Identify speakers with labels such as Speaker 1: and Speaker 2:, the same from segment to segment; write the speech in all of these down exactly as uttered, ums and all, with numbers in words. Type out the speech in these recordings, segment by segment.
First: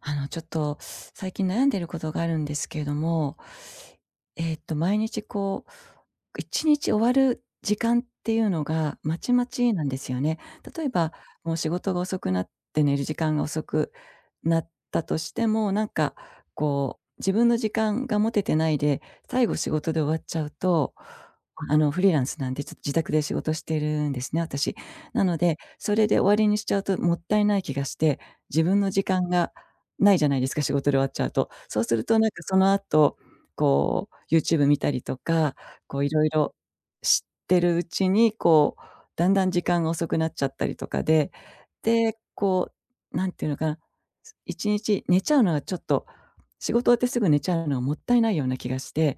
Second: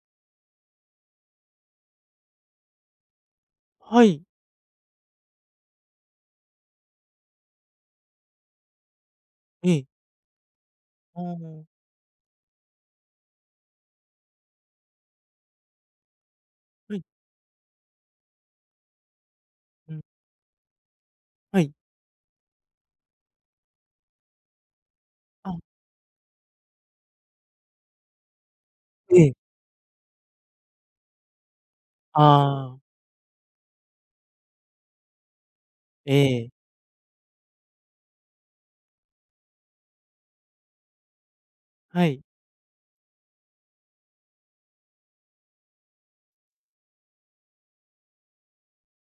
Speaker 1: あの、ちょっと最近悩んでることがあるんですけれども、
Speaker 2: はい。
Speaker 1: えっと、毎日こう、いちにち終わる時間っていうのがまちま
Speaker 2: え
Speaker 1: ちな
Speaker 2: え。
Speaker 1: んですよね。例えば、
Speaker 2: あ
Speaker 1: もう仕
Speaker 2: あ。
Speaker 1: 事が遅くなって寝る時間が遅くなったとしても、なんか
Speaker 2: は
Speaker 1: こ
Speaker 2: い。
Speaker 1: う、自分の時間が持ててないで、最後仕事
Speaker 2: うん。
Speaker 1: で終わっちゃうと、
Speaker 2: はい。
Speaker 1: あの、フリーランスなんで、ちょっと自宅で仕事してるんですね、私。なので、
Speaker 2: あ、
Speaker 1: それで終わりにしちゃうともったいない気がして、自分の時
Speaker 2: え
Speaker 1: 間
Speaker 2: え。
Speaker 1: がないじゃないですか、仕事で終わっちゃうと。そうすると
Speaker 2: あ
Speaker 1: なんかその
Speaker 2: あ。
Speaker 1: 後、こう YouTube 見たりとか、こうい
Speaker 2: え
Speaker 1: ろい
Speaker 2: え。
Speaker 1: ろ知ってるうちに、こう、だんだん時間が遅くなっちゃったりとかで、
Speaker 2: は
Speaker 1: で、
Speaker 2: い。
Speaker 1: こう、なんていうのかな、すいちにち寝ちゃうのはちょっと、仕事終わってすぐ寝ちゃうのはもったいないような気がして、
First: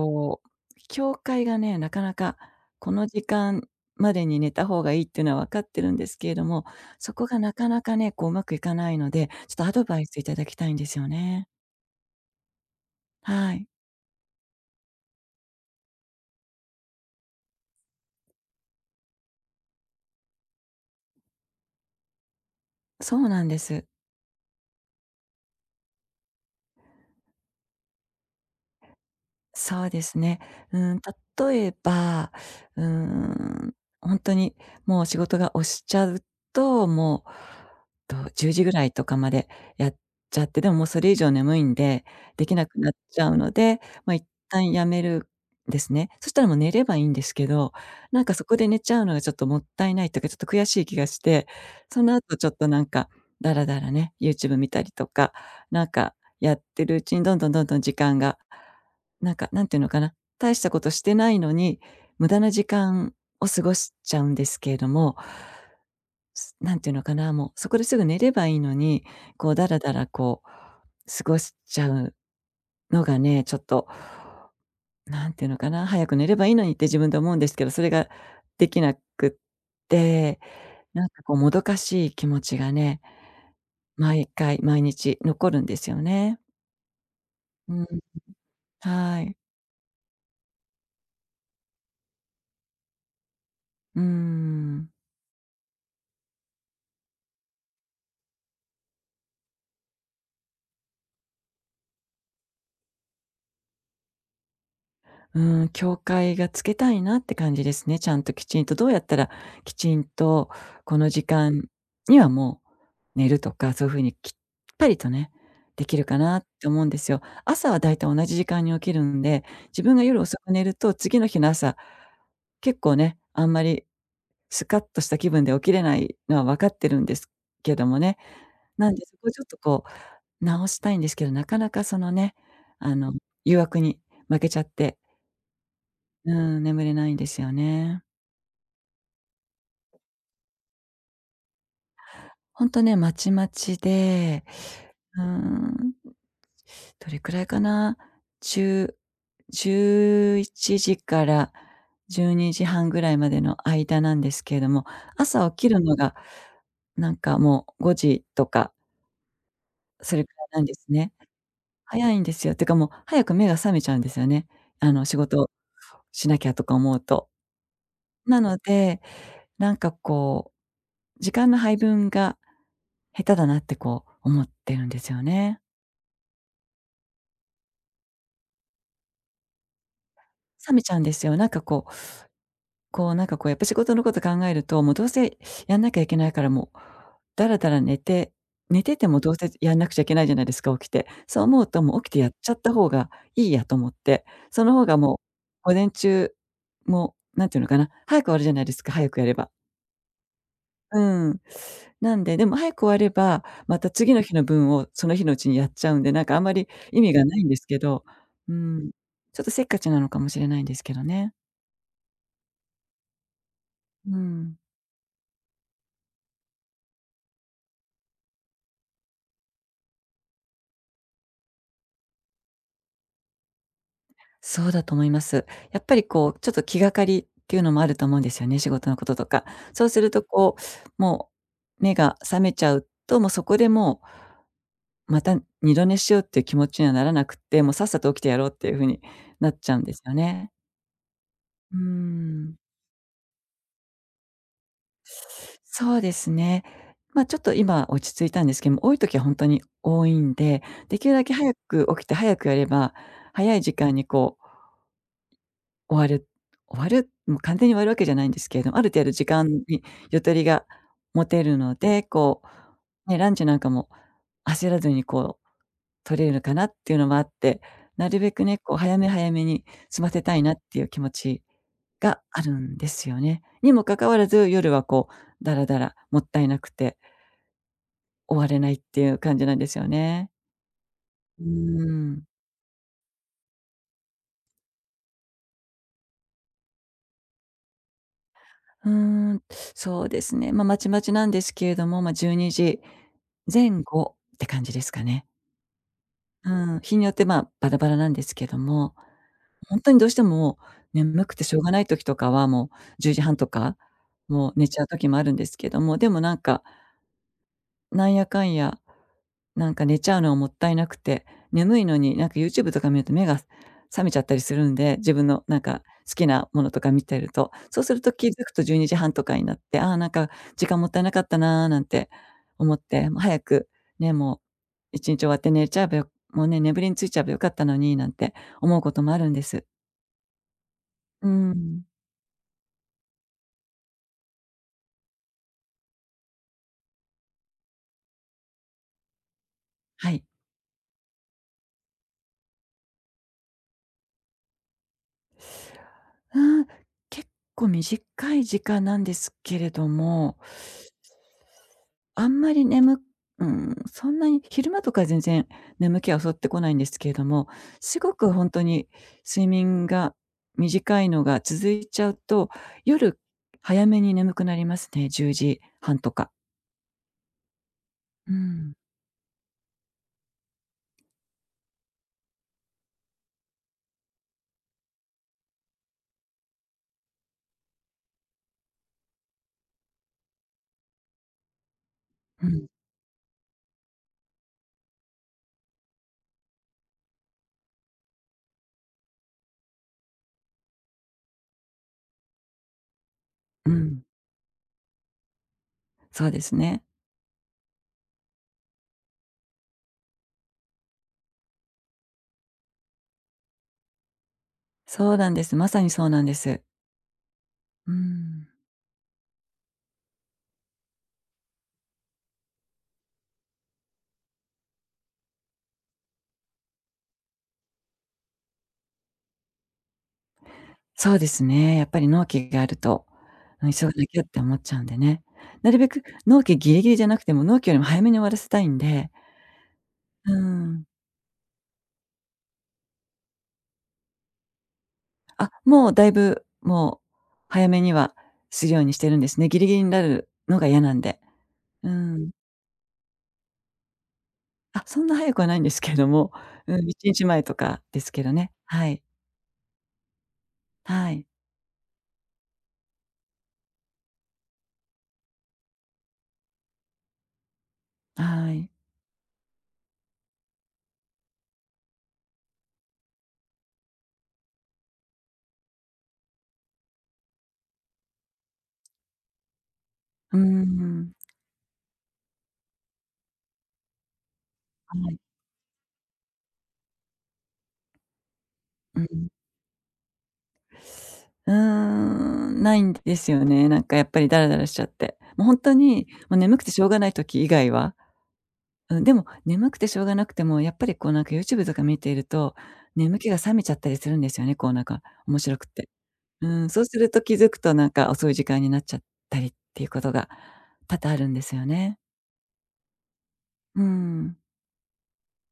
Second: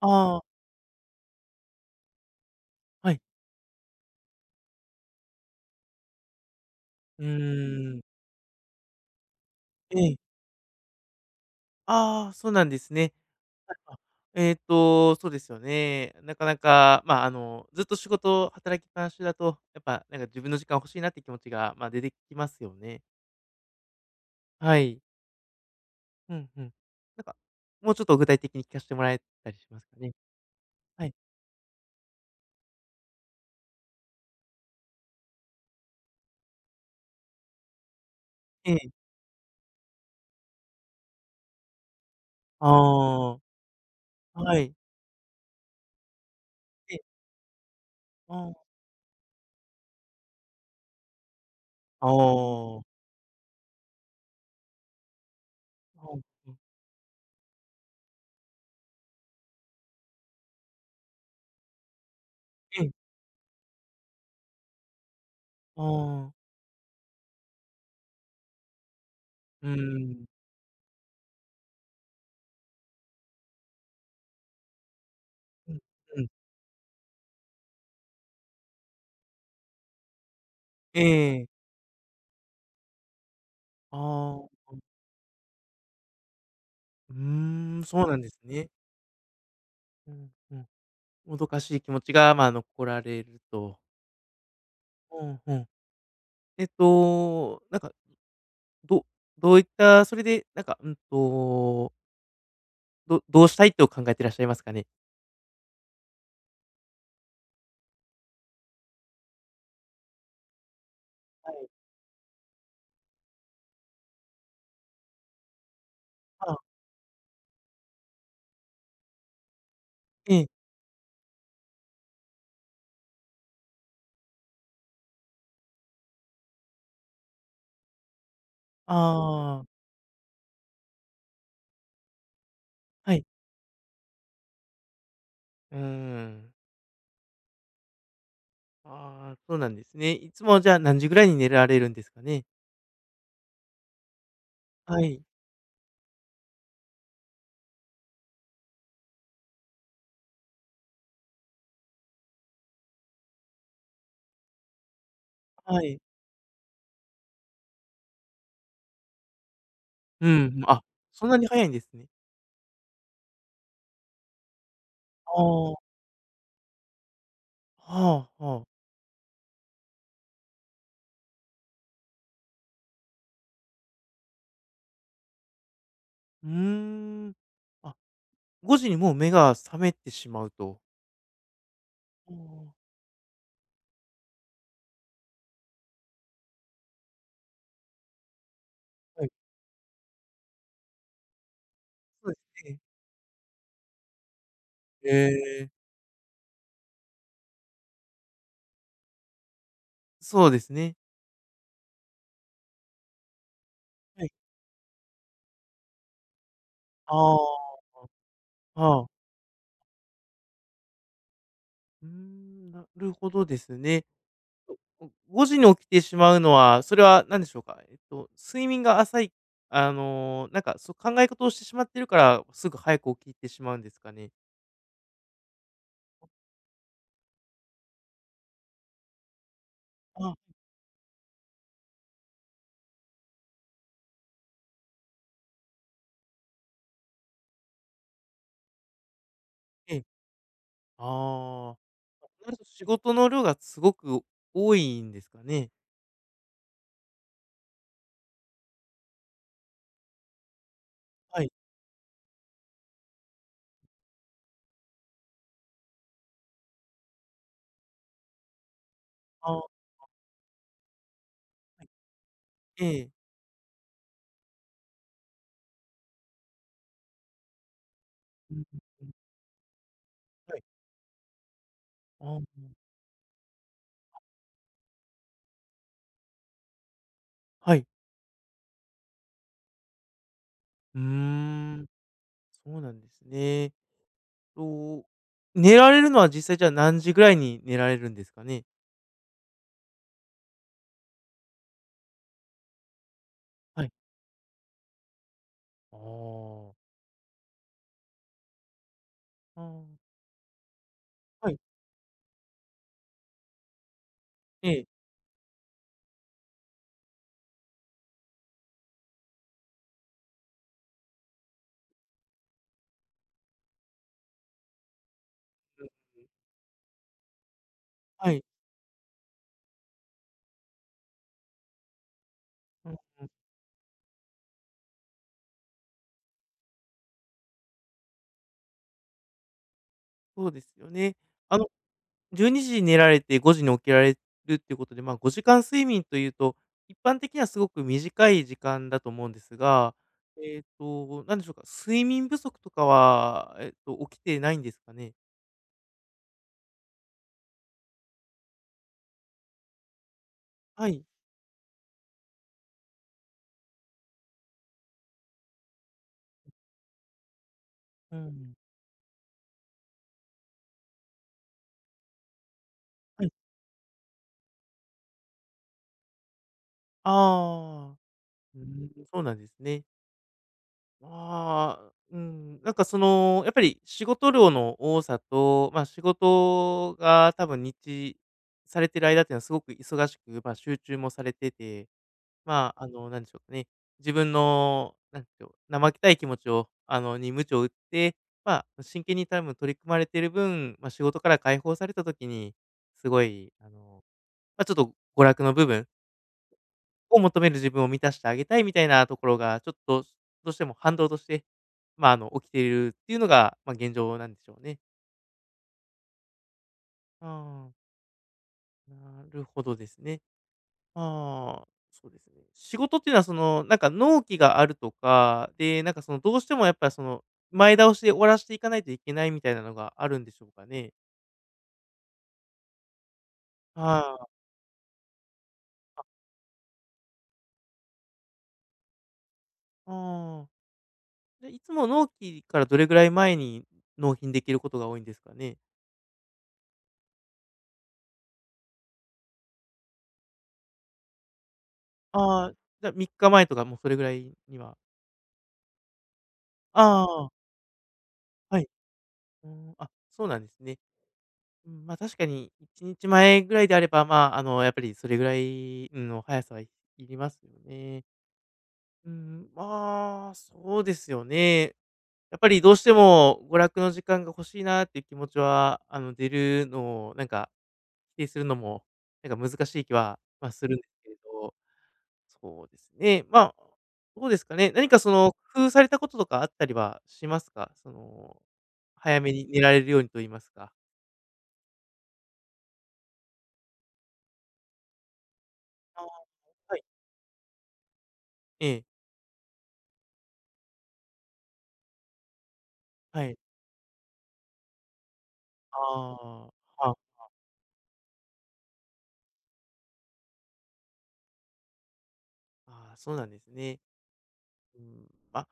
Speaker 2: ああ。
Speaker 1: う、境界がね、なかなかこの
Speaker 2: はい。
Speaker 1: 時間までに寝た方がいいっていうのは分かってるんですけれども、そ
Speaker 2: う
Speaker 1: こがなかな
Speaker 2: ー
Speaker 1: か
Speaker 2: ん。
Speaker 1: ね、こう、うまくいかないので、ちょっとアド
Speaker 2: え
Speaker 1: バイ
Speaker 2: え。
Speaker 1: スいただきたいんですよね。
Speaker 2: ああ、そうなんですね。
Speaker 1: はい。
Speaker 2: はいあえっと、そうですよね。なかなか、まあ、あの、ずっと仕事、働きっぱなしだと、やっぱ、なんか自分の時間欲しいなって気持ちが、まあ、出てきますよね。
Speaker 1: そうなんです。
Speaker 2: はい。うんうん。なんか、もうちょっと具体的に聞かしてもらえたりしま
Speaker 1: そ
Speaker 2: す
Speaker 1: う
Speaker 2: か
Speaker 1: で
Speaker 2: ね？
Speaker 1: すね。うん、
Speaker 2: はい。
Speaker 1: 例えば、うん、本当にもう仕事が押しちゃうと、もう、と、じゅうじ
Speaker 2: え
Speaker 1: ぐら
Speaker 2: え。
Speaker 1: いとかまでやっちゃって、でももうそれ以上眠いんで、できな
Speaker 2: あ
Speaker 1: くなっちゃうので、まあ、一
Speaker 2: あ。は
Speaker 1: 旦
Speaker 2: い。
Speaker 1: やめるですね。そしたらもう寝れ
Speaker 2: え
Speaker 1: ば
Speaker 2: え。
Speaker 1: いいんですけど、なんか
Speaker 2: あ
Speaker 1: そこ
Speaker 2: あ。
Speaker 1: で寝ちゃうのがちょっともったいないというか、ちょっと悔しい気がして、そ
Speaker 2: あ
Speaker 1: の後ちょっと
Speaker 2: あ。
Speaker 1: なんか、だらだらね、YouTube 見たりとか、なん
Speaker 2: ほ
Speaker 1: か
Speaker 2: う、
Speaker 1: や
Speaker 2: う
Speaker 1: ってるうちにどんどんどんどん時間がなんか、なんていうのかな、大したことしてないのに、無駄な時
Speaker 2: ええ、
Speaker 1: 間を過ごしちゃうんですけれども、
Speaker 2: ああ。
Speaker 1: すなんていうのかな、もうそこですぐ寝ればいいのに、こう
Speaker 2: う
Speaker 1: だ
Speaker 2: ー
Speaker 1: らだら
Speaker 2: ん。
Speaker 1: こう、過ごしちゃうのがね、ちょっと、なんていうのか
Speaker 2: うん。
Speaker 1: な、早く
Speaker 2: うん。
Speaker 1: 寝ればいいのにって自分で思うんですけど、それができなくって、
Speaker 2: え
Speaker 1: なんかこう
Speaker 2: え。
Speaker 1: もどかしい気持ちがね、毎
Speaker 2: あ
Speaker 1: 回
Speaker 2: あ。
Speaker 1: 毎日残るんですよね。
Speaker 2: う
Speaker 1: う
Speaker 2: ーん、
Speaker 1: ん、
Speaker 2: そうなんですね。
Speaker 1: はい。
Speaker 2: うん、うん。もどかしい気持ちが、まあ、残られると。
Speaker 1: うーん。
Speaker 2: うん、うん。えっと、なんか、どどういったそれで、なんか、うんと、どどうしたいと考えてらっしゃいますかね？
Speaker 1: うーん、境界がつけたいなって感じですね。ちゃんときちんと、どうやったらきちんとこの時
Speaker 2: は
Speaker 1: 間
Speaker 2: い。
Speaker 1: にはもう寝るとか、そういう風にきっぱりとね、できるかなって
Speaker 2: あ。
Speaker 1: 思うんですよ。朝はだいたい同じ時間に起きるんで、自分が夜
Speaker 2: え
Speaker 1: 遅
Speaker 2: え。
Speaker 1: く寝ると、次の日の朝、結構ね、あんまりスカッとした気分で起きれないのは分かってるんですけどもね。なんで、そこちょっと
Speaker 2: ああ。
Speaker 1: こう直したいんですけど、なかなかそのね、あの、
Speaker 2: はい。
Speaker 1: 誘惑に負けちゃって、
Speaker 2: うー
Speaker 1: う
Speaker 2: ん。
Speaker 1: ん、眠れないんですよね。
Speaker 2: ああ、そうなんですね。いつもじゃあ、何時ぐらいに寝られるんですかね？
Speaker 1: ほんとね、まちまちで、
Speaker 2: は
Speaker 1: う
Speaker 2: い。
Speaker 1: ーん、どれくらいかな、じゅう、いちじからじゅうにじはんぐらいまでの間なんですけれども、朝起き
Speaker 2: は
Speaker 1: るの
Speaker 2: い。
Speaker 1: が、なんかもうごじとか、それ
Speaker 2: う
Speaker 1: くらい
Speaker 2: ん、
Speaker 1: なんで
Speaker 2: あ、
Speaker 1: すね。
Speaker 2: そんなに早いんですね。
Speaker 1: 早いんですよ。てかもう早く目が覚めちゃうんですよね。あの、仕
Speaker 2: あ
Speaker 1: 事
Speaker 2: あ。は
Speaker 1: しなきゃとか思うと。
Speaker 2: あ
Speaker 1: な
Speaker 2: は
Speaker 1: の
Speaker 2: あ。
Speaker 1: で、なんかこう、時間の配分が下手だなってこう思ってるんですよね。
Speaker 2: うーん。あ、ごじにもう目が覚めてしまう
Speaker 1: 冷
Speaker 2: と。
Speaker 1: めちゃうんですよ。なんかこう
Speaker 2: ああ。
Speaker 1: こうなんかこうやっぱ仕事のこと考えると、もうどうせやんなきゃいけないからもう、だらだら寝て寝てても
Speaker 2: はい、
Speaker 1: どうせやんなくちゃいけないじゃないですか、起きて。そう思うともう起きてや
Speaker 2: そ
Speaker 1: っ
Speaker 2: うで
Speaker 1: ちゃっ
Speaker 2: す
Speaker 1: た
Speaker 2: ね。
Speaker 1: 方がいいやと思って、その方が
Speaker 2: え
Speaker 1: も
Speaker 2: え、
Speaker 1: う午前中もうなんていうのかな、早く終わるじゃないですか、早くやれば。
Speaker 2: そうですね。
Speaker 1: うん。なんで、でも早く終われば、また次の
Speaker 2: はい。
Speaker 1: 日の分をその日のうちにやっちゃうんで、なんかあんまり意味
Speaker 2: あ
Speaker 1: がな
Speaker 2: あ。
Speaker 1: いんですけど、うん。
Speaker 2: はあ。
Speaker 1: ちょっとせっかちなのかもしれないんですけどね。
Speaker 2: うーん、なるほどですね。
Speaker 1: うん。
Speaker 2: おごじに起きてしまうのは、それは何でしょうか？えっと、睡眠が浅い、あの、なんか、そう、考え事をしてしまってるから、すぐ早く起きてしまうんですかね？
Speaker 1: そうだと思います。やっぱりこう、ちょっと気がかりっていうのもあると思うんですよね、仕事のこととか。そうすると
Speaker 2: あ。
Speaker 1: こう、もう目が覚めちゃうと、もうそこでもう、また二度寝しようっていう気持ちにはならなくって、もうさっさと起きてやろうっていう風になっちゃうんで
Speaker 2: え
Speaker 1: す
Speaker 2: え。
Speaker 1: よね。
Speaker 2: あ
Speaker 1: う
Speaker 2: あ。
Speaker 1: ー
Speaker 2: あ、な
Speaker 1: ん。
Speaker 2: ると仕事の量がすごく多いんですかね？
Speaker 1: そうですね。まあ、ちょっと今落ち着いたんですけども、多い時は本当に多いんで、できるだけ
Speaker 2: はい。
Speaker 1: 早く起きて早くやれば、早い時間にこう終わる終わる、もう完全に終わるわけじゃないんですけれども、ある程度時間
Speaker 2: ああ。は
Speaker 1: にゆとりが持てるので、こ
Speaker 2: い。え
Speaker 1: う、
Speaker 2: え。
Speaker 1: ね、ランチなんかも焦らずにこう取れるかなっていうのもあって、なるべく
Speaker 2: うん
Speaker 1: ね、
Speaker 2: う
Speaker 1: こう
Speaker 2: ん
Speaker 1: 早
Speaker 2: う
Speaker 1: め
Speaker 2: ん。
Speaker 1: 早めに済ませたいな
Speaker 2: は
Speaker 1: っ
Speaker 2: い。
Speaker 1: ていう気持ちが
Speaker 2: ああ。
Speaker 1: あるんですよね。にもかかわらず、夜はこう、だらだら、もったいなくて
Speaker 2: はい。
Speaker 1: 終われないっていう感じなんですよね。
Speaker 2: うー
Speaker 1: うー
Speaker 2: ん、
Speaker 1: ん。
Speaker 2: そうなんですね。と、寝られるのは実際じゃあ何時ぐらいに寝られるんですかね？
Speaker 1: うーん、そうですね。まあ、まちまちなんですけれども、まあ、じゅうにじぜん
Speaker 2: はい。
Speaker 1: 後って感じですかね。
Speaker 2: あ
Speaker 1: うん、
Speaker 2: あ。
Speaker 1: 日によって、まあ、バラバラなんですけども、
Speaker 2: あ
Speaker 1: ほん
Speaker 2: あ。
Speaker 1: とにどうしても眠くて
Speaker 2: は
Speaker 1: し
Speaker 2: い。
Speaker 1: ょうがない時とかは、もうじゅうじはんとか、もう寝
Speaker 2: え
Speaker 1: ちゃ
Speaker 2: え。
Speaker 1: う時もあるんですけども、でもなんか、なんやかんやなんか寝ちゃうのはもったいなくて、眠いのになんか YouTube とか見ると目が覚めちゃったりするんで、自分のなんか
Speaker 2: うん。
Speaker 1: 好きなものとか見てると、そうすると気
Speaker 2: は
Speaker 1: づ
Speaker 2: い。
Speaker 1: くとじゅうにじはんとかになって、ああ、なんか時間もったいなかったなーなんて思っ
Speaker 2: うん
Speaker 1: て、もう
Speaker 2: うん。
Speaker 1: 早くね、もういちにち終わって寝ちゃえばよもうね、眠りについちゃえばよかったのになんて思うこともあるんです。
Speaker 2: そうですよね。
Speaker 1: う
Speaker 2: あの、
Speaker 1: ん、
Speaker 2: 12時にじに寝られてごじに起きられるっていうことで、まあ、ごじかん睡眠というと、一般的にはすごく短い時間だと思うんですが、
Speaker 1: はい。
Speaker 2: えっと、なんでしょうか、睡眠不足とかは、えっと、起きてないんですかね？
Speaker 1: うん、結構短い時間なんですけれども
Speaker 2: はい。
Speaker 1: あんまり眠、うん、そんなに昼間とか全然眠気は襲ってこないんですけれども、すご
Speaker 2: う
Speaker 1: くほん
Speaker 2: ん。
Speaker 1: とに睡眠が短いのが続いちゃうと、夜
Speaker 2: はい。
Speaker 1: 早めに眠くなりますね、じゅうじはんとか。
Speaker 2: ああ。
Speaker 1: う
Speaker 2: うー
Speaker 1: ん、
Speaker 2: ん、そうなんですね。ああ、うん、なんかその、やっぱり仕事量の多さと、ま、仕事が多分日されてる間っていうのはすごく忙しく、ま、集中もされてて、
Speaker 1: うん、
Speaker 2: まあ、あの、なんでしょうかね、自分の、なんでしょう、怠けたい気持ちを、あの、に鞭を打って、まあ、真剣に多分取り組まれてる分、ま、仕事から解放された時に、すごい、あ
Speaker 1: う
Speaker 2: の、
Speaker 1: ん、
Speaker 2: ま、ちょっと娯楽の部分
Speaker 1: そうですね。
Speaker 2: を求める自分を満たしてあげたいみたいなところが、ちょっとどうしても反動として、まあ、あの、起きているっていうのが、まあ、現状なんでしょうね。
Speaker 1: そうなんです。まさにそうなんです。
Speaker 2: ああ、
Speaker 1: うーん。
Speaker 2: なるほどですね。ああ、そうですね。仕事っていうのはその、なんか納期があるとか、で、なんかその、どうしてもやっぱりその、前倒しで終わらしていかないといけないみたいなのがあるんでしょうかね？
Speaker 1: そうですね、やっぱり納期があると、うん、急がな
Speaker 2: は
Speaker 1: きゃっ
Speaker 2: い。
Speaker 1: て思っちゃうんでね。なるべく納期ギリギリじゃなくても、納期よりも早めに終わらせたいんで、うー
Speaker 2: ああ。
Speaker 1: ん。
Speaker 2: で、いつも納期からどれぐらい前に納品できることが多いんですか
Speaker 1: あ、
Speaker 2: ね？
Speaker 1: もうだいぶ、もう早めにはするようにしてるんですね。ギリギリになるのが嫌なんで。うん。
Speaker 2: ああ、じゃみっかまえとかもうそれぐらいには。
Speaker 1: あ、そんな早くはないんですけれども、うん、1日
Speaker 2: ああ、
Speaker 1: 前とかですけどね。
Speaker 2: はい。
Speaker 1: はい。
Speaker 2: うーん、あ、そうなんですね。
Speaker 1: はい。
Speaker 2: うん、ま、確かにいちにちまえぐらいであれば、まあ、あの、やっぱりそれぐらいの速さはいいりますよね。
Speaker 1: はい。
Speaker 2: うん、まあ、そうですよね。やっぱりどうしても娯楽の時間が欲しいなっていう気持ちは、あの、出るのをなんか、否定するのも、なんか難しい気は、
Speaker 1: うー
Speaker 2: まあ、するんですけ
Speaker 1: ん。
Speaker 2: れど。そうですね。まあ、どうですかね。何
Speaker 1: は
Speaker 2: かそ
Speaker 1: い。
Speaker 2: の、工夫されたこととかあったりはしますか？その、
Speaker 1: う
Speaker 2: 早
Speaker 1: ん。
Speaker 2: めに寝られるようにと言いますか。
Speaker 1: うーん、ないんですよね。なんかやっぱりダラダラしちゃって。もうほんと
Speaker 2: ああ。
Speaker 1: に、もう眠くて
Speaker 2: は
Speaker 1: し
Speaker 2: い。
Speaker 1: ょうがない時以外は、
Speaker 2: ええ。
Speaker 1: うん、でも眠くてしょうがなくても、やっぱりこうなんか YouTube とか見ていると、眠
Speaker 2: は
Speaker 1: 気が
Speaker 2: い。
Speaker 1: 覚めちゃったりするんですよね、こうなんか面白くて。
Speaker 2: あ
Speaker 1: うん、そう
Speaker 2: あ。あ。
Speaker 1: すると気づくとなんか遅い時間になっちゃったりっていうことが多々あるんですよね。
Speaker 2: ああそうなんですね。
Speaker 1: うん。
Speaker 2: うん、ま、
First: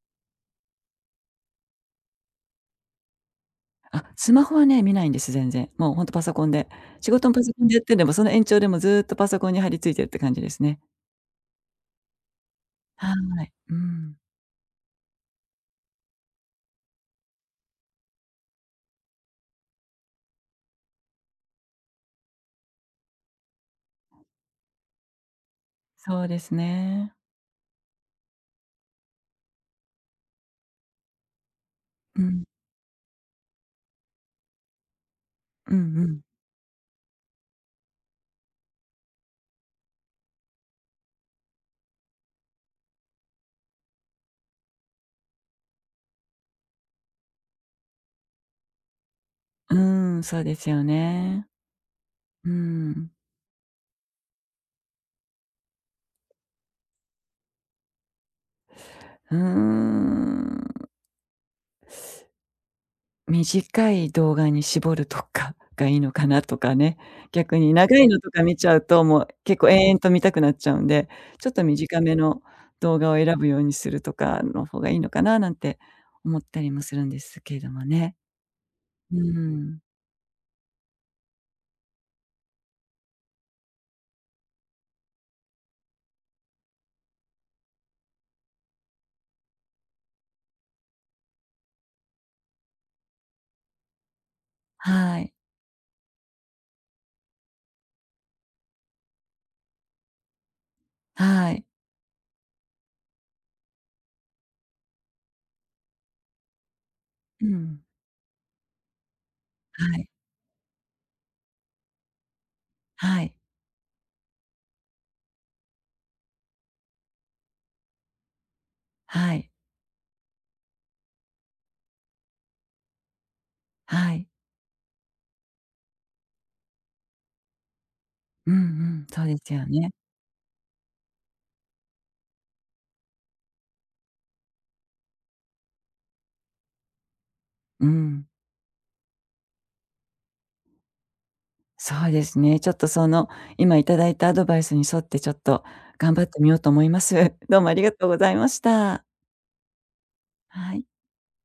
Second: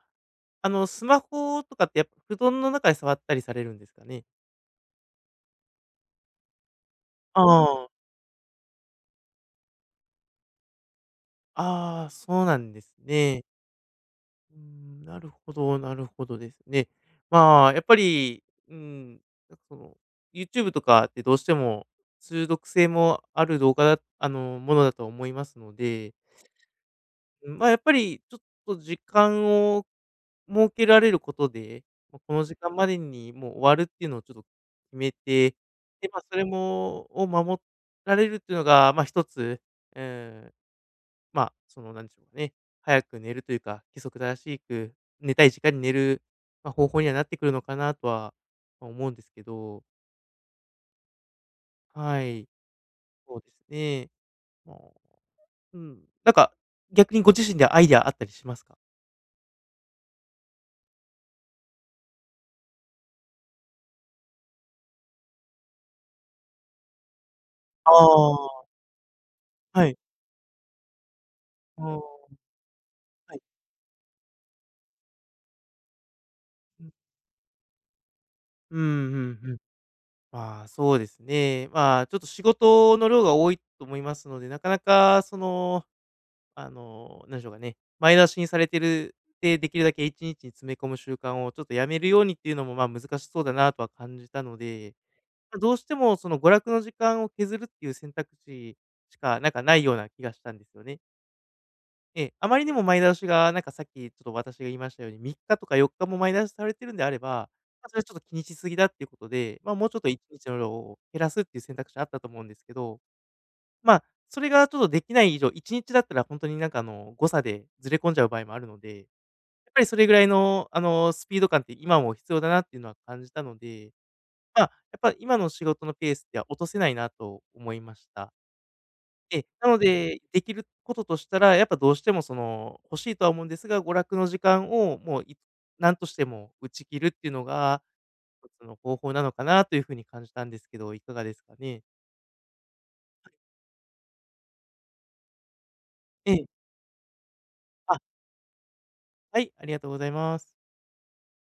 Speaker 2: あの、スマホとかってやっぱ布団の中で触ったりされるんですか
Speaker 1: あ、
Speaker 2: ね？
Speaker 1: スマホはね、見ないんです、全然。もうほんとパソコンで。仕事も
Speaker 2: あ
Speaker 1: パソコンでやっ
Speaker 2: あ。
Speaker 1: てれば、その延長でもずっとパソコンに張り付いてるって感じですね。
Speaker 2: ああ、そうなんですね。
Speaker 1: はい。うん。
Speaker 2: うーん、なるほど、なるほどですね。まあ、やっぱり、うん、なんかその、YouTube とかってどうしても中毒性もある動画だあの、ものだと思いますので、
Speaker 1: そうですね。
Speaker 2: うん、まあ、やっぱりちょっと時間を設けられることで、ま、
Speaker 1: う
Speaker 2: この
Speaker 1: ん。
Speaker 2: 時間までにもう終わるっていうのをちょっと決めて、
Speaker 1: うんう
Speaker 2: で、ま
Speaker 1: ん。
Speaker 2: あ、それもを守られるっていうのが、まあ、一つ、うん、まあ、その、なんでしょうかね、早く寝るというか、規則正しく寝たい時間に寝る、まあ、方法にはなってくるのかなとは、ま、思うんですけ
Speaker 1: う
Speaker 2: ど。
Speaker 1: ーん、そうですよね。
Speaker 2: はい、
Speaker 1: うん。
Speaker 2: そうですね。まあ、うん、なんか、逆にご自身でアイデアあったりしますか？
Speaker 1: うーん。短い動画に絞るとかがいいのかなとかね。逆に
Speaker 2: あ
Speaker 1: 長いのとか見
Speaker 2: あ。
Speaker 1: ちゃうと、もう結構
Speaker 2: は
Speaker 1: 延
Speaker 2: い。
Speaker 1: 々と見たくなっちゃうんで、ちょっと
Speaker 2: あ
Speaker 1: 短め
Speaker 2: ー。
Speaker 1: の動画を
Speaker 2: は
Speaker 1: 選
Speaker 2: い。
Speaker 1: ぶようにするとかの方がいいのかななんて思ったりも
Speaker 2: うん。
Speaker 1: するんですけれどもね。
Speaker 2: うん
Speaker 1: う
Speaker 2: うんうん。
Speaker 1: ーん。
Speaker 2: まあ、そうですね。まあ、ちょっと仕事の量が多いと思いますので、なかなかその、あの、なんでしょうかね、前倒しにされてるて、できるだけいちにちに詰め込む習慣をちょっとやめるようにっていうのも、ま、難しそうだなとは感じたので、
Speaker 1: はい。
Speaker 2: ま、どうしてもその娯楽の時間を削るっていう選択肢しか、なんかないような気がしたんですよね。
Speaker 1: はい。
Speaker 2: ええ、あまりにも前倒しが、なんかさっきちょっと私が言いましたように、みっかとかよっかも前倒しされてるんであれ
Speaker 1: う
Speaker 2: ば、
Speaker 1: ん。
Speaker 2: ま、それはちょっと気にしすぎだっていうことで、ま、も
Speaker 1: は
Speaker 2: うちょっ
Speaker 1: い。
Speaker 2: といちにちの量を減らすっていう選択肢あったと思うんですけど、
Speaker 1: はい。
Speaker 2: まあ、それがちょっとできない以上、いちにちだったら本当になんかあの、誤差でずれ込んじゃう場合もあるので、やっ
Speaker 1: はい。
Speaker 2: ぱりそれぐらいのあの、スピード感って今も必要だなっていうのは感じたので、
Speaker 1: はい。
Speaker 2: まあ、やっぱ今の仕事のペースでは落とせないなと思いました。
Speaker 1: うんうん。そうで
Speaker 2: え
Speaker 1: すよ
Speaker 2: なの
Speaker 1: ね。
Speaker 2: で、できることとしたら、やっぱどうしてもその、欲しいとは思うんですが、娯楽の時間をもうい何としても打ち切るっていうのが、
Speaker 1: うん。
Speaker 2: その方法なのかなというふうに感じたんですけど、いかがですかね？
Speaker 1: そうですね。ちょっとその、今いただいたアドバイスに沿ってちょっと頑張っ
Speaker 2: え
Speaker 1: て
Speaker 2: え。
Speaker 1: みようと思います。どうもありが
Speaker 2: あ、
Speaker 1: とうございました。
Speaker 2: はい、ありがとうございます。
Speaker 1: はい。